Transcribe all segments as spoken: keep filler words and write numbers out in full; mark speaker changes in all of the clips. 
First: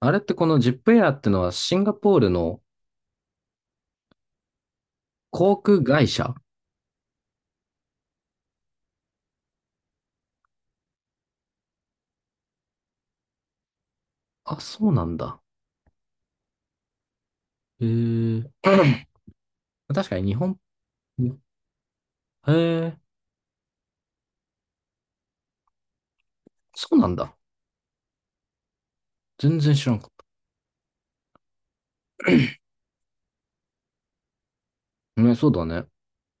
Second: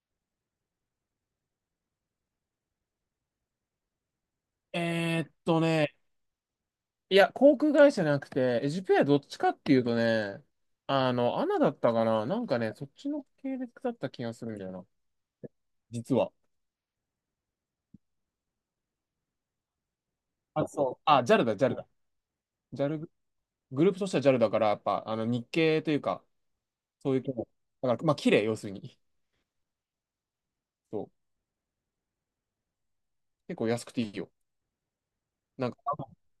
Speaker 1: あれってこのジップエアってのはシンガポールの
Speaker 2: えーっ
Speaker 1: 航
Speaker 2: と
Speaker 1: 空
Speaker 2: ね、
Speaker 1: 会社？
Speaker 2: いや、航空会社じゃなくて、エジプエアどっちかっていうとね、あの、アナだったかな、なんかね、そっちの系列だった気がするん
Speaker 1: あ、
Speaker 2: だよな。
Speaker 1: そうなんだ。
Speaker 2: 実は。
Speaker 1: へえ。確かに日本、
Speaker 2: あ、そう。あ、ジャ
Speaker 1: に
Speaker 2: ルだ、ジャルだ。
Speaker 1: へ
Speaker 2: ジャ
Speaker 1: え、
Speaker 2: ルグ、ループとしてはジャルだから、やっぱ、あの、日系というか、
Speaker 1: そうな
Speaker 2: そ
Speaker 1: ん
Speaker 2: ういう系
Speaker 1: だ。
Speaker 2: も。だから、まあ、綺麗、要するに。
Speaker 1: 全然知らんかっ
Speaker 2: そう。結構安くていいよ。
Speaker 1: た。ね、そうだ
Speaker 2: なんか、
Speaker 1: ね。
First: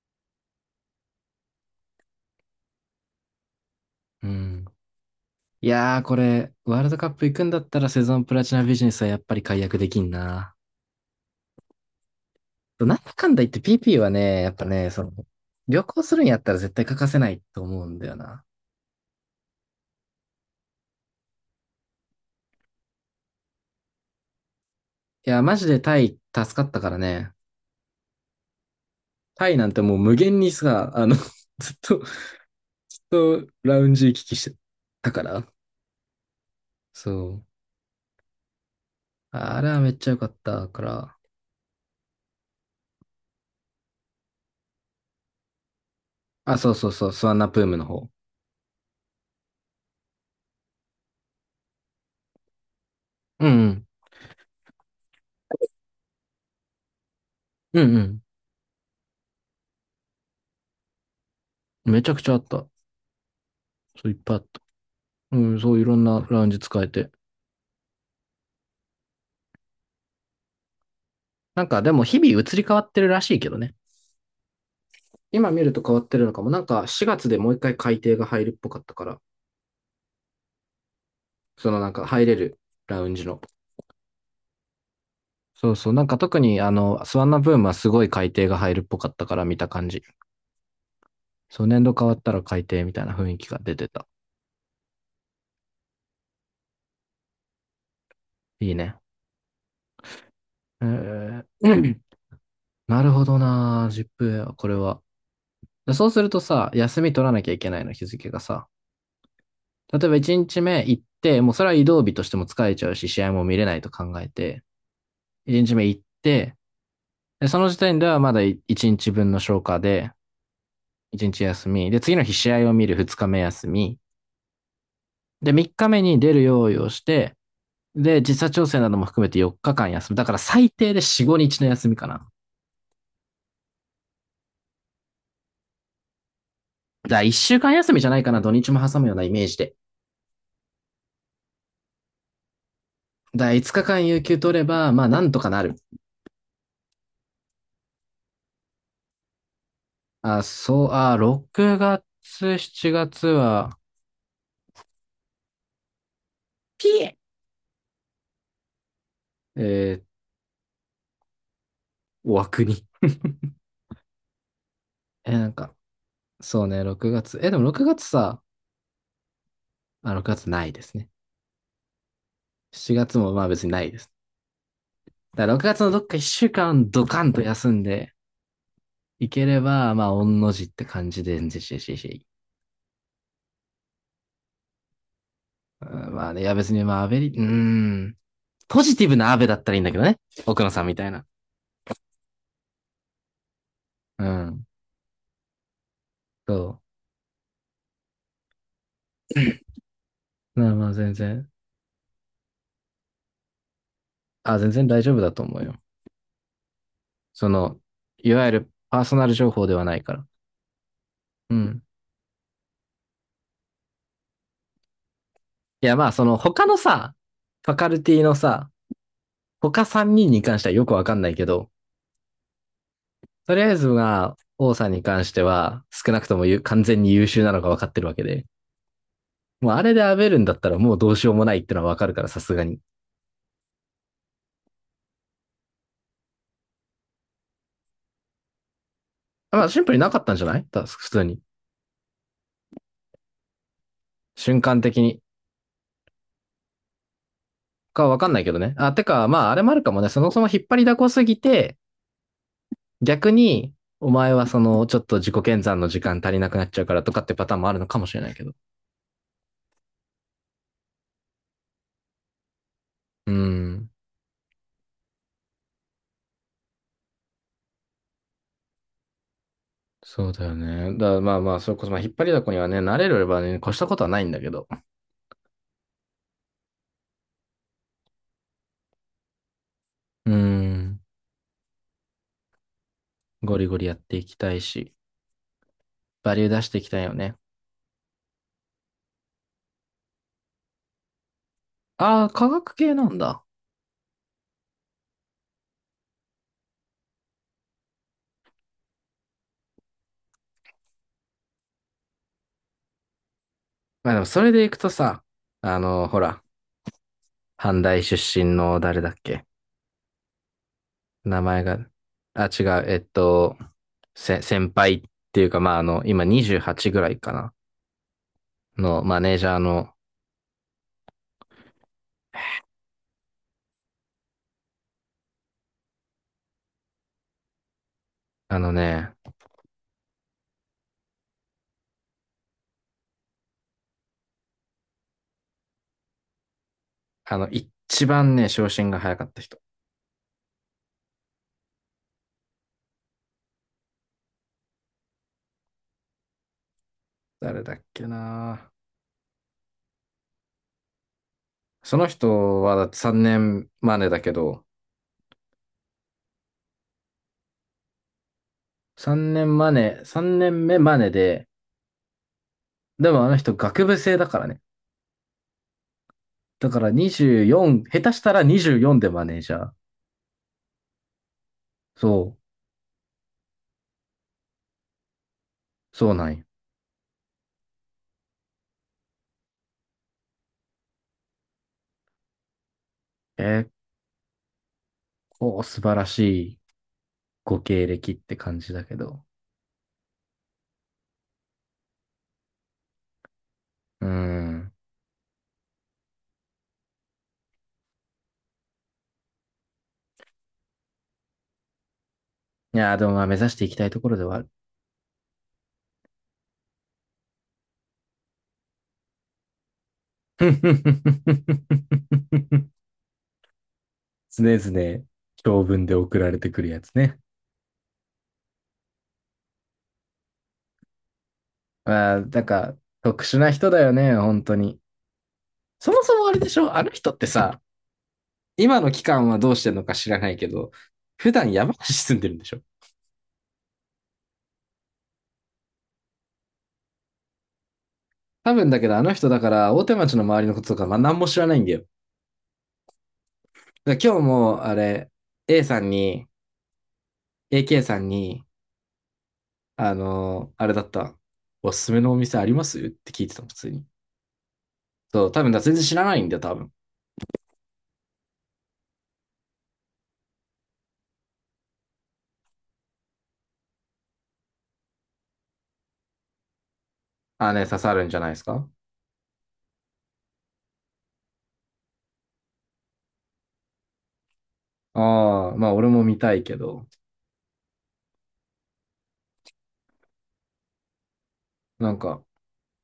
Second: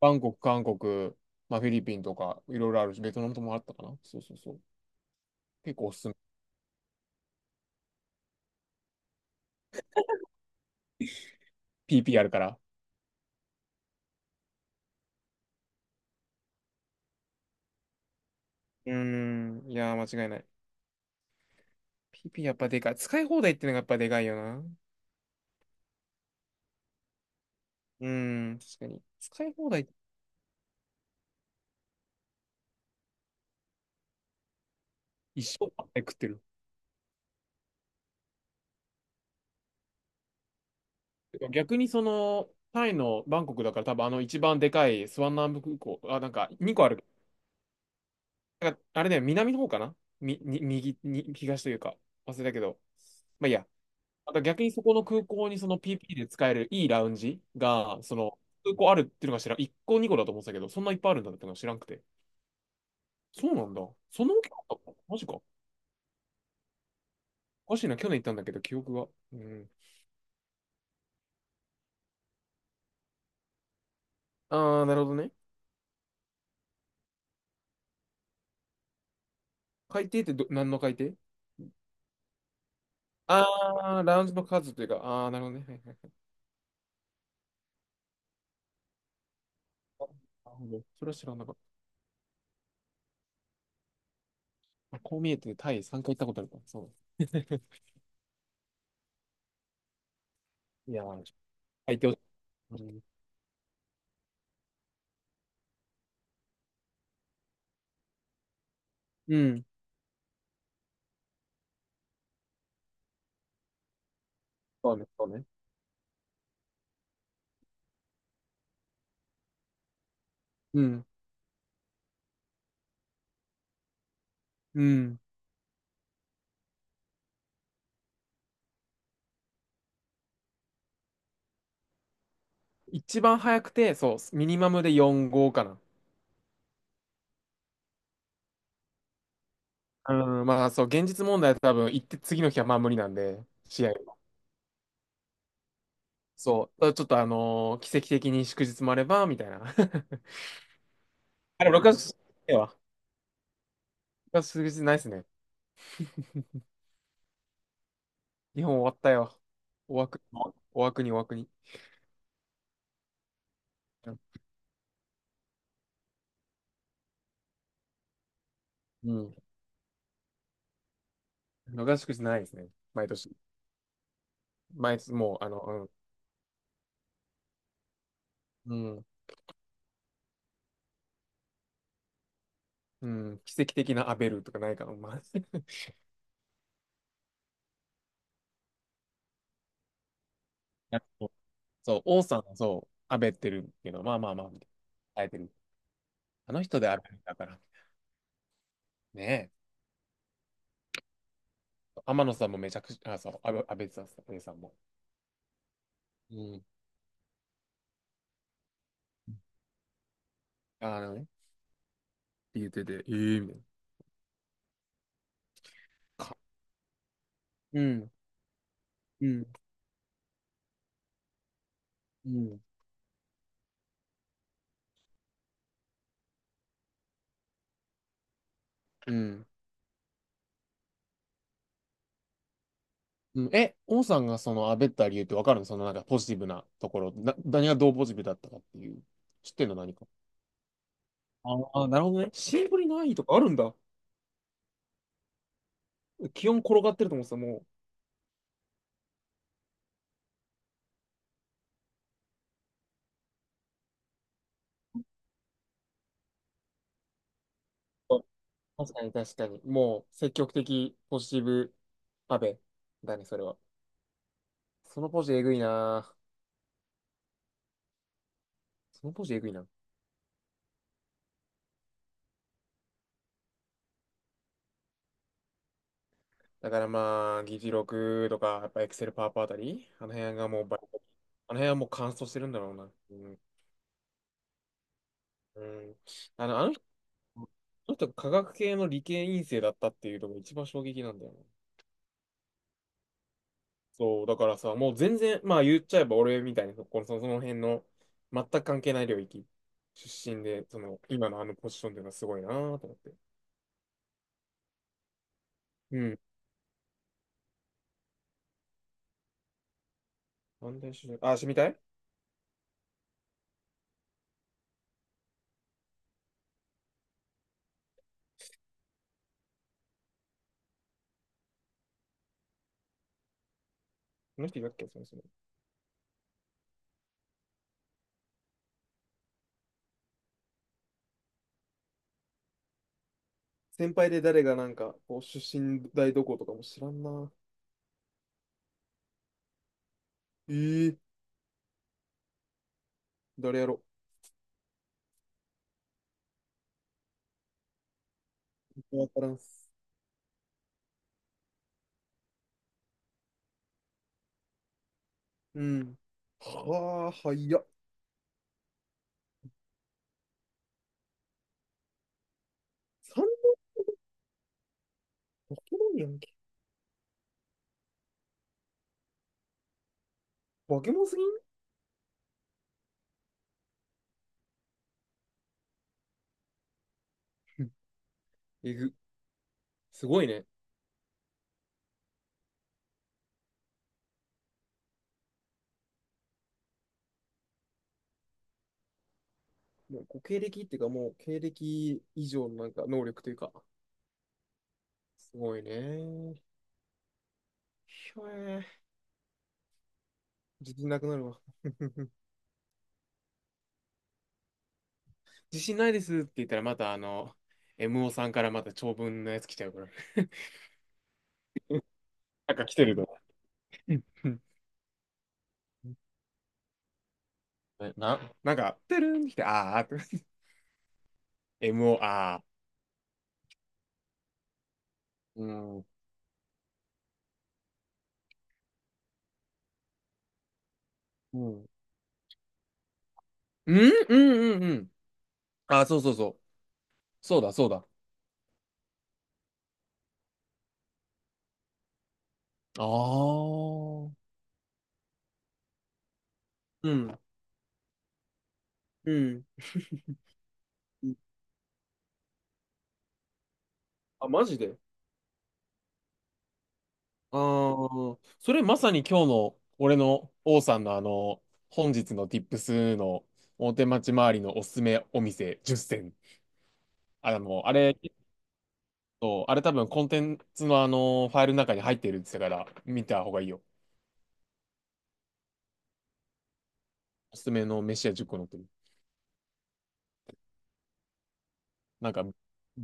Speaker 2: バンコク、韓国、まあ、フィリピンとか、いろいろあるし、ベトナムともあったかな。そう
Speaker 1: う
Speaker 2: そうそう。
Speaker 1: ん。い
Speaker 2: 結構お
Speaker 1: や
Speaker 2: す
Speaker 1: ー、
Speaker 2: すめ。
Speaker 1: これ、ワールドカップ行くんだったらセゾンプラチナビジネスはやっぱり解約できんな。
Speaker 2: ピーピー あるから。
Speaker 1: なんだかんだ言って ピーピー はね、やっぱね、その、旅行するんやったら絶対欠かせないと思うんだよな。
Speaker 2: うーん、いやー、間違いない。ピーピー やっぱでかい。使い放題ってのがやっぱでかいよな。
Speaker 1: いや、マジでタイ助かったからね。
Speaker 2: うん、確かに。使
Speaker 1: タ
Speaker 2: い
Speaker 1: イな
Speaker 2: 放
Speaker 1: んて
Speaker 2: 題、
Speaker 1: もう無限にさ、あの、ずっとずっとラウンジ行き来してたか
Speaker 2: 一
Speaker 1: ら。
Speaker 2: 生パッタイ食ってる。
Speaker 1: そう。あれはめっちゃ良かったから。
Speaker 2: 逆にその、タイのバンコクだから、多分あの一番でかいスワンナンブ空港、あ、なんか
Speaker 1: あ、そう
Speaker 2: にこ
Speaker 1: そ
Speaker 2: あ
Speaker 1: う
Speaker 2: る。
Speaker 1: そう、スワンナプームの方。
Speaker 2: なんかあれだよ、南の方かな、み、に、右、に、東というか、忘れたけど。ま
Speaker 1: う
Speaker 2: あいいや。
Speaker 1: ん
Speaker 2: あと逆に、そこの空港にその ピーピー で使えるいいラウンジ
Speaker 1: うん。う
Speaker 2: が、そ
Speaker 1: ん
Speaker 2: の、空港あるっていうのが知らん。いっこにこだと思ってたけど、そんないっぱいあるんだってのが知らんく
Speaker 1: うん。め
Speaker 2: て。
Speaker 1: ちゃくちゃあった。
Speaker 2: そうなんだ。
Speaker 1: そう、いっ
Speaker 2: そん
Speaker 1: ぱ
Speaker 2: な
Speaker 1: いあ
Speaker 2: 大
Speaker 1: っ
Speaker 2: きか
Speaker 1: た。
Speaker 2: ったの、マジ
Speaker 1: う
Speaker 2: か。
Speaker 1: ん、そう、いろんなラウンジ使えて。
Speaker 2: おかしいな、去年行ったんだけど、記憶が。うん。
Speaker 1: なんか、でも日々移り変わってるらしいけどね。
Speaker 2: ああ、なるほどね。
Speaker 1: 今見ると変わってるのかも。なんか、しがつでもう一回改定が入るっぽかったから。
Speaker 2: 海底ってど、何の海底。
Speaker 1: そのなんか、入れるラウンジの。
Speaker 2: ああー、ラウンジの数というか、ああ、なるほどね。
Speaker 1: そ
Speaker 2: は
Speaker 1: う
Speaker 2: い
Speaker 1: そう。
Speaker 2: はい
Speaker 1: なん
Speaker 2: はい。
Speaker 1: か特に、あの、スワンナブームはすごい改定が入るっぽかったから見た感じ。
Speaker 2: あ、なるほど。それは知らなかっ
Speaker 1: そう、年度変わったら改定みたいな雰囲気が出てた。
Speaker 2: た。こう見えて、タイさんかい行ったことあるから、そう。
Speaker 1: いいね。え
Speaker 2: いやー、
Speaker 1: ー、
Speaker 2: 海底を、う ん。
Speaker 1: なるほどなー、ジップエア、これは。でそうするとさ、休み取らなきゃいけないの、日付がさ。
Speaker 2: うん。
Speaker 1: 例えばいちにちめ行って、もうそれは移動日としても疲れちゃうし、試合も見れないと考えて、
Speaker 2: そうね、そうね。
Speaker 1: いちにちめ行って、でその時点ではまだいちにちぶんの消化で、
Speaker 2: うん。
Speaker 1: いちにち休み、で、次の日試合を見るふつかめ休み、
Speaker 2: うん。
Speaker 1: で、みっかめに出る用意をして、で、時差調整なども含めてよっかかん休む。だから最低でよん、いつかの休みかな。だか
Speaker 2: 一番早くて、そう、ミニマムでよん号かな。
Speaker 1: らいっしゅうかん休みじゃないかな、土日も挟むようなイメージで。
Speaker 2: うん、まあそう、現実問題は多分行って次の日はまあ無理なんで、
Speaker 1: だから5
Speaker 2: 試合
Speaker 1: 日間
Speaker 2: は。
Speaker 1: 有給取れば、まあなんとかなる。
Speaker 2: そう、ちょっとあのー奇跡的に祝日もあれば、みたいな。
Speaker 1: あ、そう、あ、
Speaker 2: あ、でも
Speaker 1: 6
Speaker 2: ろくがつええ
Speaker 1: 月、
Speaker 2: わ。ろ
Speaker 1: しちがつは、
Speaker 2: くがつ数日ないっすね。日本終わったよ。
Speaker 1: え
Speaker 2: お
Speaker 1: ー、
Speaker 2: 枠、もお枠にお枠に。
Speaker 1: お枠に。え、なんか、そうね、ろくがつ。え、でもろくがつさ、
Speaker 2: うん。
Speaker 1: あ、ろくがつないですね。
Speaker 2: 逃しくじないですね。
Speaker 1: 7
Speaker 2: 毎
Speaker 1: 月
Speaker 2: 年。
Speaker 1: もまあ別にないです。
Speaker 2: 毎年、もう、
Speaker 1: だから
Speaker 2: あ
Speaker 1: ろくがつ
Speaker 2: の、
Speaker 1: のどっかいっしゅうかんドカンと休んで
Speaker 2: うん。うん。
Speaker 1: いければ、まあ、御の字って感じで、んぜししし。
Speaker 2: うん、奇跡的なアベルとかないかな。まあ、
Speaker 1: うんまあね、いや別にまあ、アベリ、うーん、ポジティブなアベだったらいいんだけどね。奥野さんみたいな。
Speaker 2: そうそう、王さんはそう、アベってるけど、まあ
Speaker 1: う
Speaker 2: まあまあ、み
Speaker 1: ん、
Speaker 2: たいな。耐えてる。あ
Speaker 1: そ
Speaker 2: の人でアベだから。ねえ。
Speaker 1: う。まあまあ全然。
Speaker 2: 天野さんもめちゃくちゃ、あ、そう、アベ、アベさん、アベさ
Speaker 1: あ、
Speaker 2: ん
Speaker 1: 全
Speaker 2: も。
Speaker 1: 然大丈夫だと思うよ。
Speaker 2: うん。
Speaker 1: その、いわゆるパーソナル情報ではないから。
Speaker 2: あのね。っ
Speaker 1: うん。
Speaker 2: て言ってて、ええみたい
Speaker 1: いや、まあ、そ
Speaker 2: な。
Speaker 1: の
Speaker 2: か。
Speaker 1: 他のさ、ファ
Speaker 2: う
Speaker 1: カル
Speaker 2: ん。
Speaker 1: ティのさ、
Speaker 2: うん。
Speaker 1: 他3人にんに関してはよくわかんないけど、
Speaker 2: うん。
Speaker 1: とりあえずが、王さんに関しては、少なくともゆ完全に優秀なのがわかってるわけで。
Speaker 2: うん。
Speaker 1: もうあれでアベるんだったらもうどうしようもないってのはわかるから、さすがに。
Speaker 2: うん、え、王さんがそのあべった理由ってわかるの、そのなんかポジティブなところ。な、何がどうポジティブだったかっていう。知っ
Speaker 1: ま
Speaker 2: て
Speaker 1: あ、
Speaker 2: んの、
Speaker 1: シンプ
Speaker 2: 何
Speaker 1: ルに
Speaker 2: か。
Speaker 1: なかったんじゃないた普通に。
Speaker 2: ああ、なるほどね。シンプルにないとかあるんだ。
Speaker 1: 瞬間的に。
Speaker 2: 気温転がってると思ってた、も
Speaker 1: かわかんないけどね。あ、てか、まあ、あれもあるかもね。そもそも引っ張りだこすぎて、逆に、お前はその、ちょっと自己研鑽の時間足りなくなっちゃうからとかってパターンもあるのかもし
Speaker 2: う。
Speaker 1: れ
Speaker 2: あ、
Speaker 1: ないけど。
Speaker 2: 確かに確かに。もう、積極的、ポジティブ、安倍だね、
Speaker 1: う
Speaker 2: それは。
Speaker 1: ん。
Speaker 2: そのポジえぐいな。そのポジえぐいな。
Speaker 1: そうだよね。だからまあまあ、それこそ、まあ、引っ張りだこにはね、慣れればね、越したことはないんだけど。
Speaker 2: だからまあ、議事録とか、やっぱエクセルパワーポあたり、あの
Speaker 1: う
Speaker 2: 辺がもうバリ、
Speaker 1: ん。
Speaker 2: あの辺はもう乾燥してるんだろうな。うん。
Speaker 1: ゴリゴリやっていきたいし、
Speaker 2: うん。
Speaker 1: バリュ
Speaker 2: あ
Speaker 1: ー
Speaker 2: の、
Speaker 1: 出
Speaker 2: あ
Speaker 1: し
Speaker 2: の、
Speaker 1: て
Speaker 2: そ
Speaker 1: いきたいよね。
Speaker 2: の、人科学系の理系院生だったっていうのが一番衝撃なんだよね。
Speaker 1: ああ、科学系なんだ。
Speaker 2: そう、だからさ、もう全然、まあ言っちゃえば俺みたいな、そこの、そのその辺の全く関係ない領域出身で、その、今のあのポジションっていうのはすごいなぁと思って。
Speaker 1: まあでも、それでいくとさ、あ
Speaker 2: う
Speaker 1: の、
Speaker 2: ん。
Speaker 1: ほら、阪大出身の誰だっけ
Speaker 2: なんで出身、あ、
Speaker 1: 名
Speaker 2: 知み
Speaker 1: 前
Speaker 2: たい。
Speaker 1: が、あ、違う、えっと、せ、先輩っていうか、まああの、今にじゅうはちぐらいかな。のマネージャーの
Speaker 2: この人いたっけ、その人。
Speaker 1: あのね、
Speaker 2: 先輩で誰がなんか、こう出身大どことかも知らんな。
Speaker 1: あの、一番ね、昇進が早かった人。
Speaker 2: えー、誰やろ。
Speaker 1: 誰だっけな。
Speaker 2: わからんっす。
Speaker 1: その人はだってさんねんマネだけど、
Speaker 2: うん。はあ、はいや。
Speaker 1: 3年マネ、さんねんめマネで、でもあの
Speaker 2: 三
Speaker 1: 人学部生だからね。
Speaker 2: 化け物やんけ。
Speaker 1: だからにじゅうよん、下手したらにじゅうよんでマネージャー。
Speaker 2: 化け物すぎん。
Speaker 1: そう、そうなんよ。
Speaker 2: うん。えぐ。すごいね。
Speaker 1: 結構素晴らしいご経歴って感じだけど。
Speaker 2: もうご経歴っていうか、もう経歴以上のなんか能力というか、
Speaker 1: うーん。
Speaker 2: すごいね。ひょえー、自信なくなるわ。
Speaker 1: いやー、でもまあ目指していきたいところではある。
Speaker 2: 自信ないですって言ったら、またあの、エムオー さんからまた長文のやつ来ちゃうから。なんか来 てると。うん。
Speaker 1: 常々長文で 送られてくるやつね。
Speaker 2: え、な、なんか、てるんってきて、あーって。
Speaker 1: あ
Speaker 2: エムオー、
Speaker 1: あ、な
Speaker 2: あ
Speaker 1: んか特殊な人だよね、本当に。
Speaker 2: ー。うん。
Speaker 1: そもそもあれでしょあの人ってさ、今の期間はどうしてんのか知らないけど、普
Speaker 2: う
Speaker 1: 段
Speaker 2: ん。
Speaker 1: 山梨住んでるんでしょ
Speaker 2: うん、うん、うん、うん。あ、そうそうそう。そうだ、そうだ。
Speaker 1: 多分だけどあの人だから大手町の周りのこととかまあ何も知らないんだよ。
Speaker 2: あ
Speaker 1: だから
Speaker 2: あ。
Speaker 1: 今日もあれ、A さんに、
Speaker 2: うん。
Speaker 1: エーケー さんに、
Speaker 2: うん。
Speaker 1: あのーあれだった。おすすめのお店ありますって聞いてたの、普通に。
Speaker 2: あ、マジで。
Speaker 1: そう、多分だ、全然知らないんだよ、多分。
Speaker 2: ああ、それまさに今日の俺の王さんのあの、本日の Tips の大手町周りのおすすめお店じゅっせん。あ
Speaker 1: ああね、
Speaker 2: の、あ
Speaker 1: 刺さ
Speaker 2: れ、
Speaker 1: るん
Speaker 2: 結
Speaker 1: じゃないですか。
Speaker 2: 構あれ多分コンテンツのあの、ファイルの中に入ってるって言ってたから、見た方がいいよ。
Speaker 1: ああ、まあ俺も見たいけど、
Speaker 2: おすすめの飯屋じゅっこ載ってる。
Speaker 1: なん
Speaker 2: なん
Speaker 1: か、
Speaker 2: か、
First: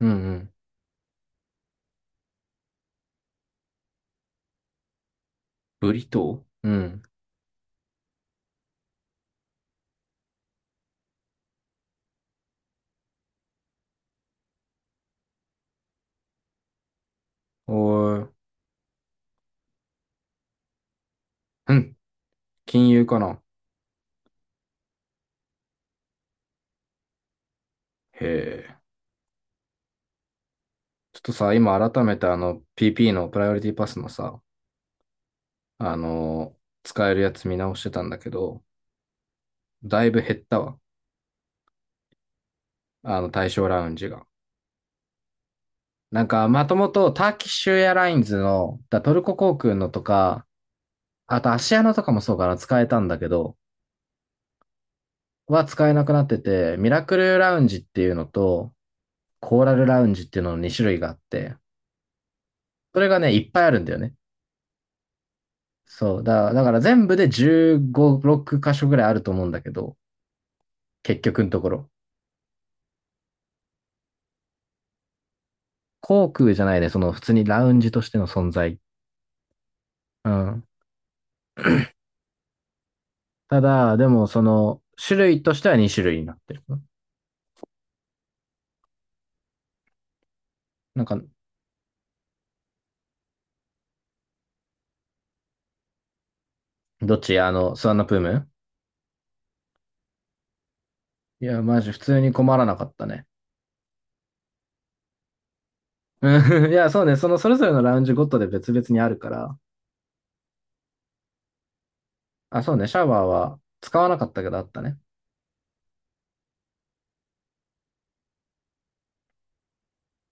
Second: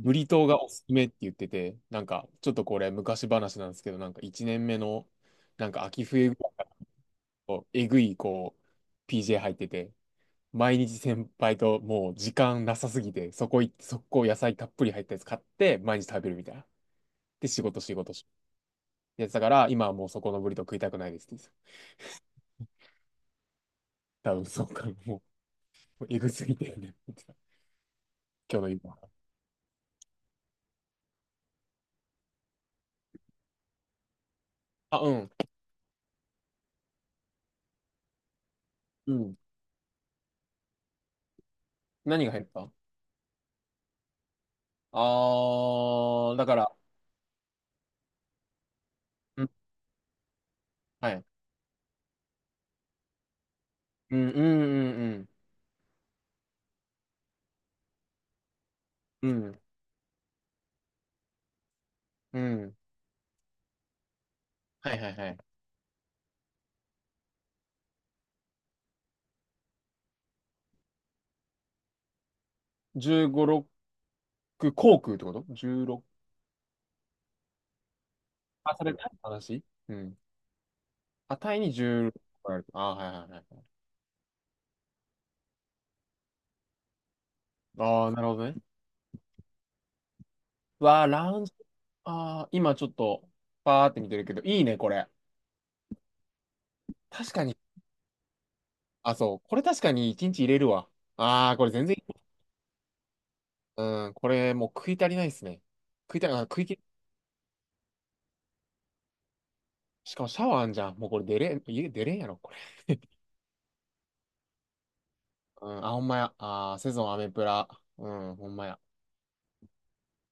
Speaker 1: うんう
Speaker 2: リトー
Speaker 1: ん。
Speaker 2: がおすすめって言ってて、なんか、ちょっとこれ昔話なんですけど、なんかいちねんめの、なんか
Speaker 1: ブ
Speaker 2: 秋
Speaker 1: リ
Speaker 2: 冬ぐ
Speaker 1: ト
Speaker 2: ら
Speaker 1: ー
Speaker 2: い
Speaker 1: うん。
Speaker 2: のえぐい、こう、ピージェー 入ってて、毎日先輩ともう時間なさすぎて、そこ行って、速攻野菜たっぷり入ったやつ買って、毎日食べるみたいな。で、仕
Speaker 1: お
Speaker 2: 事仕事し、
Speaker 1: ー、
Speaker 2: やつだから、今はもうそこのブリトー食いたくないですって言って
Speaker 1: うん。金融かな。
Speaker 2: た。多分そうか、もう、えぐすぎてよね。今日
Speaker 1: へ
Speaker 2: の
Speaker 1: え。
Speaker 2: 今。
Speaker 1: ちょっとさ、今改めてあの ピーピー のプライオリティパスのさ、
Speaker 2: あ、うん。
Speaker 1: あのー使えるやつ見直してたんだけど、
Speaker 2: うん。
Speaker 1: だいぶ減ったわ。
Speaker 2: 何が入った。
Speaker 1: あの対象ラウンジが。
Speaker 2: あ
Speaker 1: なん
Speaker 2: ー、だ
Speaker 1: か、
Speaker 2: か
Speaker 1: ま
Speaker 2: ら、
Speaker 1: ともとターキッシュエアラインズの、だトルコ
Speaker 2: うん、
Speaker 1: 航空のとか、
Speaker 2: はい。
Speaker 1: あとアシアナとかもそうかな、使えたんだけど、
Speaker 2: うん、うん、うん、
Speaker 1: は使えなくなってて、ミラクルラウンジっていうのと、
Speaker 2: うん。
Speaker 1: コーラルラウンジっていうののに種類があって、
Speaker 2: うん、うん。
Speaker 1: それがね、いっぱいあるんだよね。
Speaker 2: はいはいはい。
Speaker 1: そう。だ、だから全部でじゅうご、ろく箇所ぐらいあると思うんだけど、結局のところ。
Speaker 2: じゅうご、ろく、航空ってこと？ じゅうろく。
Speaker 1: 航空じゃないね、その普通にラウンジとしての存
Speaker 2: あ、
Speaker 1: 在。
Speaker 2: それ何の話。うん。
Speaker 1: うん。
Speaker 2: あ、タイにじゅうろくある。あー、はいはいは
Speaker 1: た
Speaker 2: い。
Speaker 1: だ、でもその種類としてはに種類になってる。
Speaker 2: ああ、なるほどね。わ
Speaker 1: なん
Speaker 2: あ、
Speaker 1: か、
Speaker 2: ラウンジ。ああ、今ちょっと、パーって見てるけど、いいね、これ。
Speaker 1: どっ
Speaker 2: 確
Speaker 1: ち
Speaker 2: か
Speaker 1: あ
Speaker 2: に。
Speaker 1: の、スワンナプーム。
Speaker 2: あ、そう。これ確かにいちにち入れるわ。
Speaker 1: い
Speaker 2: ああ、
Speaker 1: や、
Speaker 2: これ
Speaker 1: マ
Speaker 2: 全
Speaker 1: ジ
Speaker 2: 然
Speaker 1: 普
Speaker 2: い
Speaker 1: 通
Speaker 2: い。
Speaker 1: に困らなかったね。
Speaker 2: うん、これもう食い足りないですね。食いたい、あ、食い
Speaker 1: うん い
Speaker 2: き、
Speaker 1: や、そうね、そのそれぞれのラウンジごとで別々にあるから、
Speaker 2: しかもシャワーあんじゃん。もうこれ出れん、家出れんやろ、これ。
Speaker 1: あ、そうね、シャワーは使わなかったけどあったね。
Speaker 2: うん、あ、ほんまや。あー、セゾンアメプラ。うん、ほんまや。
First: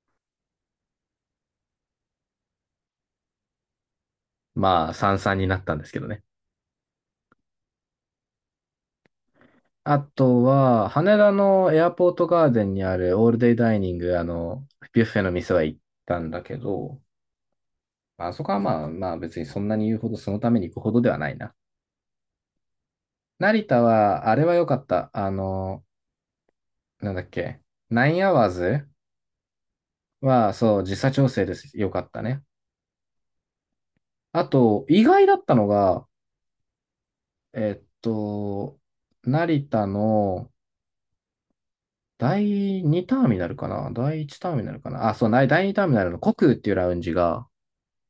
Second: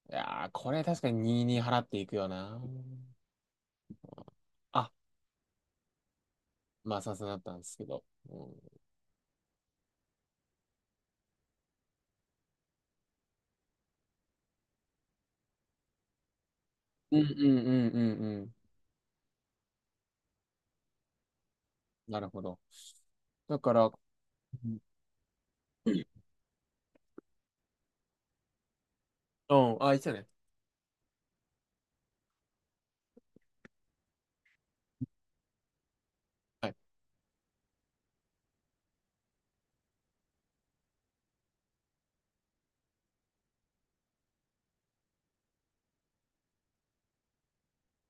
Speaker 2: いやー、これ確かににじゅうに払っていくよな。
Speaker 1: ま
Speaker 2: あ、
Speaker 1: あ、三々になったんですけどね。
Speaker 2: まあ、さすがだったんですけど。うん、
Speaker 1: あとは、羽田のエアポートガーデンにあるオールデイダイニング、あの、ビュッフェの店は行ったんだけど、
Speaker 2: うん、うん、うん、う
Speaker 1: まああ
Speaker 2: ん。う
Speaker 1: そこ
Speaker 2: ん、
Speaker 1: はまあまあ別にそんなに言うほどそのために行くほどではないな。
Speaker 2: なるほど。だ
Speaker 1: 成
Speaker 2: か
Speaker 1: 田
Speaker 2: ら、う
Speaker 1: は、あれは良か
Speaker 2: ん、
Speaker 1: った。あの、なんだっけ、ナインアワーズ
Speaker 2: うん、あ、いいっすよね。
Speaker 1: は、そう、時差調整です。良かったね。あと、意外だったのが、えっと、成田のだいにターミナルかなだいいちターミナルかなあ、そう、なだいにターミナルのコクーっていうラウンジが、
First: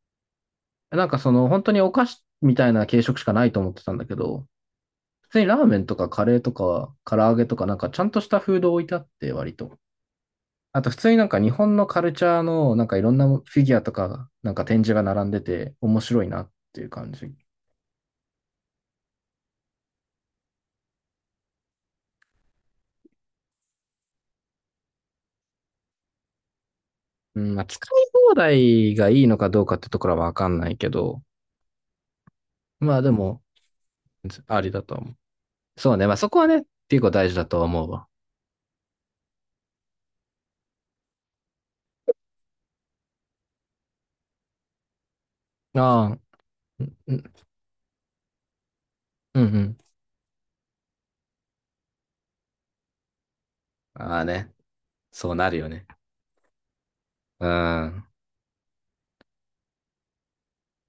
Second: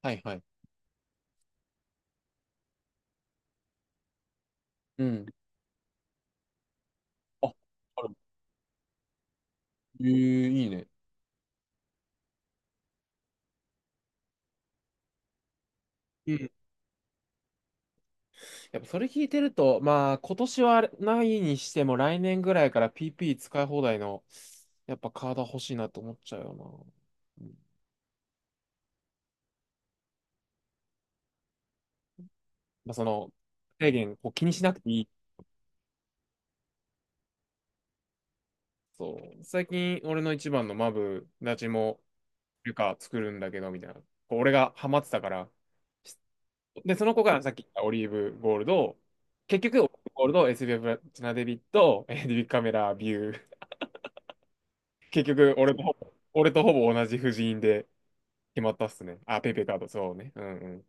Speaker 2: はいはい。
Speaker 1: なんかその本当にお菓子みたいな軽食しかないと思ってたんだけど、
Speaker 2: うん。
Speaker 1: 普通にラーメンとかカレーとか唐揚げ
Speaker 2: あ、
Speaker 1: とかなんかちゃ
Speaker 2: あ
Speaker 1: ん
Speaker 2: る。
Speaker 1: としたフード置いてあって割と。
Speaker 2: ええ、いい
Speaker 1: あ
Speaker 2: ね。
Speaker 1: と普通になんか日本のカルチャーのなんかいろんなフィギュアとかなんか展示が並んでて面白い
Speaker 2: う
Speaker 1: なっ
Speaker 2: ん。
Speaker 1: ていう感じ。
Speaker 2: やっぱそれ聞いてると、まあ今年はないにしても来年ぐらいから ピーピー 使い放題のやっぱカード欲しいなと思っちゃうよ
Speaker 1: う
Speaker 2: な。う
Speaker 1: ん、
Speaker 2: ん、
Speaker 1: まあ使い放題がいいのかどうかってところはわかんないけど、
Speaker 2: まあ
Speaker 1: まあ
Speaker 2: そ
Speaker 1: で
Speaker 2: の、
Speaker 1: も、
Speaker 2: 制限を気に
Speaker 1: あ
Speaker 2: し
Speaker 1: り
Speaker 2: なく
Speaker 1: だ
Speaker 2: て
Speaker 1: と
Speaker 2: いい。
Speaker 1: 思う。そうね、まあそこはね、結構大事だと思うわ。
Speaker 2: そう。最近俺の一番のマブダチもルカ作るんだけどみたいな。こう俺がハマってたから。
Speaker 1: あ
Speaker 2: し
Speaker 1: あ、う
Speaker 2: で、
Speaker 1: ん、
Speaker 2: そ
Speaker 1: う
Speaker 2: の子
Speaker 1: ん、
Speaker 2: がさっき言ったオリーブゴールド、
Speaker 1: うんう
Speaker 2: 結
Speaker 1: ん。
Speaker 2: 局オリーブゴールド、エスビーエフ プラチナデビット、えーデビットカメラビュー
Speaker 1: ああね、
Speaker 2: 結
Speaker 1: そうな
Speaker 2: 局、
Speaker 1: るよ
Speaker 2: 俺と
Speaker 1: ね。
Speaker 2: ほぼ、俺とほぼ同じ布
Speaker 1: う
Speaker 2: 陣で
Speaker 1: ん。
Speaker 2: 決まったっすね。あ、ペイペイカード、そうね。うんうん。